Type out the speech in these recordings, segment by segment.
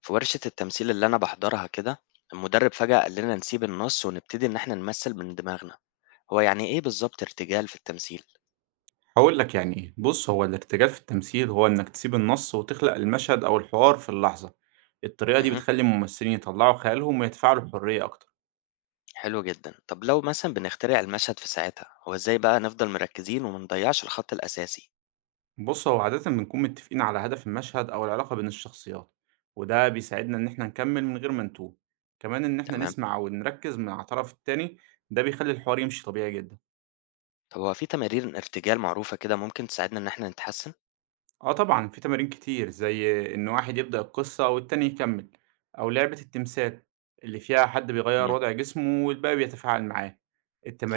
في ورشة التمثيل اللي أنا باحضرها كده، المُدرّب فجأة قال لنا نسيب النص ونبتدي إن إحنا نمثّل من دماغنا، هو يعني إيه بالضبط ارتجال في التمثيل؟ هاقول لك يعني إيه، بُص هو الارتجال في التمثيل هو إنك تسيب النص وتخلق المشهد أو الحوار في اللحظة، الطريقة دي اهم، بتخلّي الممثلين يطلّعوا خيالهم ويتفاعلوا بحرية أكتر، حلو جدًا. طب لو مثلًا بنخترع المشهد في ساعتها، هو إزاي بقى نفضل مركّزين وما نضيّعش الخط الأساسي؟ بُص هو عادةً بنكون متفقين على هدف المشهد أو العلاقة بين الشخصيات، وده بيساعدنا إن إحنا نكمّل من غير ما نتوه، كمان إن إحنا تمام. نسمع ونركّز مع الطرف التاني، ده بيخلّي الحوار يمشي طبيعي جدًا. طب هو في تمارين ارتجال معروفة كده ممكن تساعدنا إن إحنا نتحسّن؟ آه طبعًا، في تمارين كتير، زي إن واحد يبدأ القصة والتاني يكمّل، أو لعبة التمثال اللي فيها حد بيغيّر إمم، وضع جسمه والباقي بيتفاعل معاه.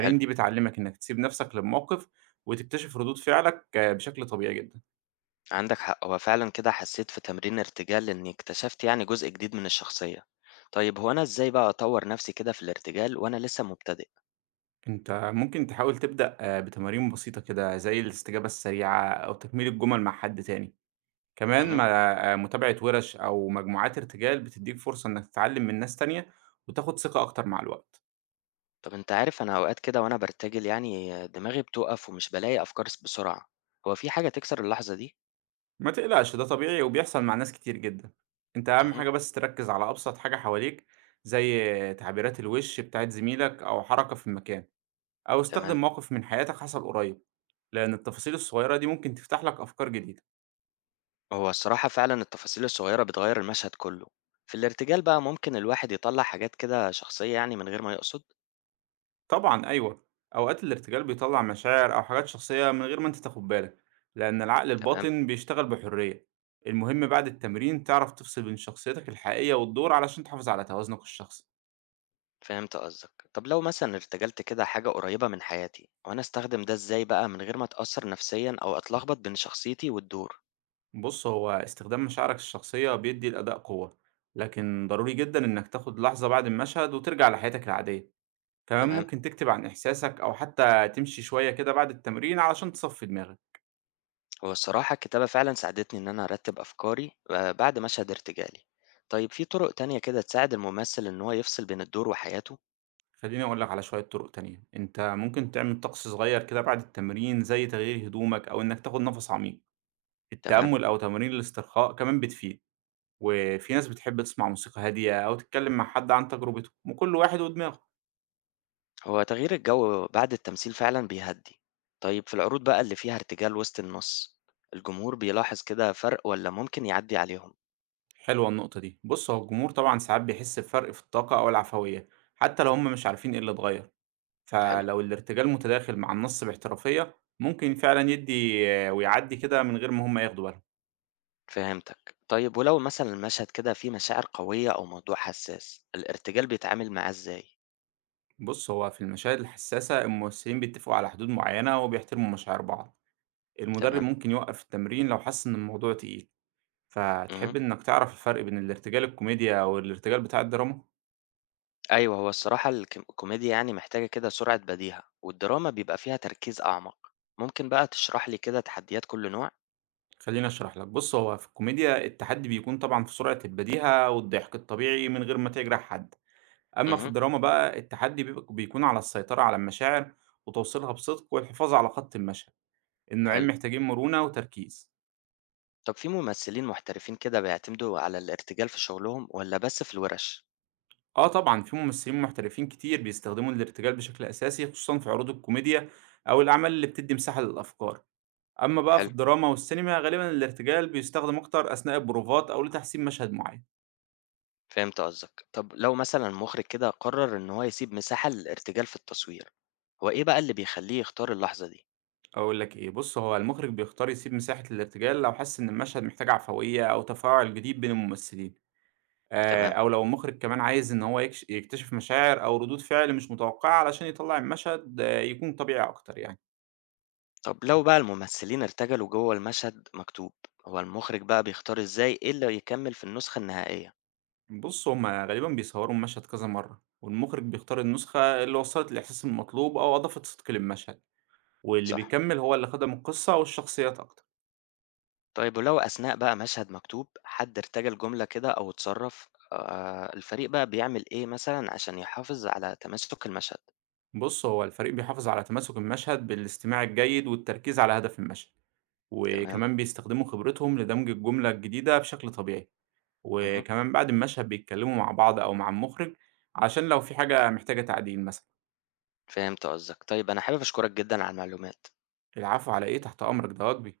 حلو. دي بتعلّمك إنك تسيب نَفْسك للموقف وتكتشف ردود فعلك بشكل طبيعي جدًا. عندك حق، هو فعلًا كده حسّيت في تمرين الارتجال إنّي اكتشفت يعني جزء جديد من الشخصية. طيب هو أنا إزاي بقى أطوّر نفسي كده في الارتجال وأنا لسه مبتدئ؟ أنت ممكن تحاول تبدأ بتمارين بسيطة كده زي الاستجابة السريعة أو تكميل الجمل مع حد تاني. كمان اهم. ما متابعة وِرش أو مجموعات ارتجال بتدّيك فرصة إنك تتعلّم من ناس تانية وتاخُد ثقة أكتر مع الوقت. طب أنت عارف أنا أوقات كده وأنا بارتجل يعني دماغي بتوقف ومش بالاقي أفكار بسرعة، هو في حاجة تكسر اللحظة دي؟ ما تقلقش ده طبيعي وبيحصل مع ناس كتير جدا. انت اهم اهم، حاجة بس تركز على ابسط حاجة حواليك، زي تعبيرات الوش بتاعت زميلك او حركة في المكان، او استخدم تمام. موقف من حياتك حصل قريب، لان التفاصيل الصغيرة دي ممكن تفتح لك افكار جديدة. هو الصراحة فعلا التفاصيل الصغيرة بتغير المشهد كله، في الارتجال بقى ممكن الواحد يطلع حاجات كده شخصية يعني من غير ما يقصد. طبعا ايوه، اوقات الارتجال بيطلع مشاعر او حاجات شخصية من غير ما انت تاخد بالك، لان العقل تمام، الباطن بيشتغل بحرية. المهم بعد التمرين تعرف تفصل بين شخصيتك الحقيقية والدور علشان تحافظ على توازنك الشخصي. فهمت قصدك. طب لو مثلا ارتجلت كده حاجة قريبة من حياتي، وأنا أستخدم ده إزاي بقى من غير ما أتأثر نفسيا أو أتلخبط بين شخصيتي والدور؟ بُص، هو استخدام مشاعرك الشخصية بيدّي الأداء قوة، لكن ضروري جدًا إنك تاخد لحظة بعد المشهد وترجع لحياتك العادية، كمان تمام؟ ممكن تكتب عن إحساسك أو حتى تمشي شوية كده بعد التمرين علشان تصفّي دماغك. هو الصراحة الكتابة فعلا ساعدتني إن أنا أرتب أفكاري بعد مشهد ارتجالي. طيب في طرق تانية كده تساعد الممثل إن هو يفصل بين الدور وحياته. خلّيني أقول لك على شوية طرق تانية، أنت ممكن تعمل طقس صغير كده بعد التمرين زي تغيير هدومك أو إنك تاخد نفس عميق. تمام. التأمل أو تمارين الاسترخاء كمان بتفيد، وفي ناس بتحب تسمع موسيقى هادية أو تتكلم مع حد عن تجربته، وكل واحد ودماغه. هو تغيير الجو بعد التمثيل فعلا بيهدي. طيب في العروض بقى اللي فيها ارتجال وسط النص، الجمهور بيلاحظ كده فرق ولا ممكن يعدي عليهم؟ حلوة النقطة دي. بص هو الجمهور طبعا ساعات بيحس بفرق في الطاقة أو العفوية، حتى لو هم مش عارفين ايه اللي اتغير، حلو، فلو الارتجال متداخل مع النص باحترافية ممكن فعلا يدي ويعدي كده من غير ما هم ياخدوا بالهم. فهمتك. طيب ولو مثلا المشهد كده فيه مشاعر قوية أو موضوع حساس، الارتجال بيتعامل معاه إزاي؟ بص هو في المشاهد الحساسة الممثلين بيتفقوا على حدود معينة وبيحترموا مشاعر بعض، المدرب تمام. ممكن يوقف التمرين لو حس إن الموضوع تقيل. مهم. فتحب إنك تعرف الفرق بين الارتجال الكوميديا والارتجال بتاع الدراما؟ أيوه، هو الصراحة الك الكوميديا يعني محتاجة كده سرعة بديهة، والدراما بيبقى فيها تركيز أعمق. ممكن بقى تشرح لي كده تحديات كل نوع؟ خليني اشرح لك. بص هو في الكوميديا التحدي بيكون طبعا في سرعة البديهة والضحك الطبيعي من غير ما تجرح حد، اما في اهم، الدراما بقى التحدي بيكون على السيطرة على المشاعر وتوصيلها بصدق والحفاظ على خط المشهد. النوعين حلو. محتاجين مرونة وتركيز. طب في ممثلين محترفين كده بيعتمدوا على الارتجال في شغلهم والّا بس في الورش؟ اه طبعا في ممثلين محترفين كتير بيستخدموا الارتجال بشكل اساسي خصوصا في عروض الكوميديا او الاعمال اللي بتدي مساحة للافكار، اما بقى في حلو، الدراما والسينما غالبا الارتجال بيستخدم اكتر اثناء البروفات او لتحسين مشهد معين. فهمت قصدك. طب لو مثلًا مخرج كده قرر إن هو يسيب مساحة للارتجال في التصوير، هو إيه بقى اللي بيخلّيه يختار اللحظة دي؟ أقول لك إيه، بُص هو المخرج بيختار يسيب مساحة الارتجال لو حس إن المشهد محتاج عفوية أو تفاعل جديد بين الممثلين، تمام. أو لو المخرج كمان عايز إن هو يكتشف مشاعر أو ردود فعل مش متوقعة علشان يطلّع المشهد يكون طبيعي أكتر يعني. طب لو بقى الممثلين ارتجلوا جوّه المشهد مكتوب، هو المخرج بقى بيختار إزاي إيه اللي يكمّل في النسخة النهائية؟ بُص هُم غالبًا بيصوروا المشهد كذا مرة، والمخرج بيختار النسخة اللي وصّلت الإحساس المطلوب أو أضافت صدق للمشهد، واللي صح. بيكمل هو اللي خَدم القصة والشخصيات أكتر. طيب ولو أثناء بقى مشهد مكتوب حد ارتجل جملة كده أو اتصرف الفريق بقى بيعمل إيه مثلا عشان يحافظ على تماسك المشهد؟ بُص هو الفريق بيحافظ على تماسك المشهد بالاستماع الجيد والتركيز على هدف المشهد. تمام؟ وكمان بيستخدموا خبرتهم لدمج الجملة الجديدة بشكل طبيعي، اهم، وكمان بعد المشهد بيتكلموا مع بعض أو مع المخرج عشان لو في حاجة محتاجة تعديل مثلا. فهمت قصدك. طيب أنا حابب أشكرك جدا على المعلومات. العفو، على إيه، تحت أمرك ده واجبي.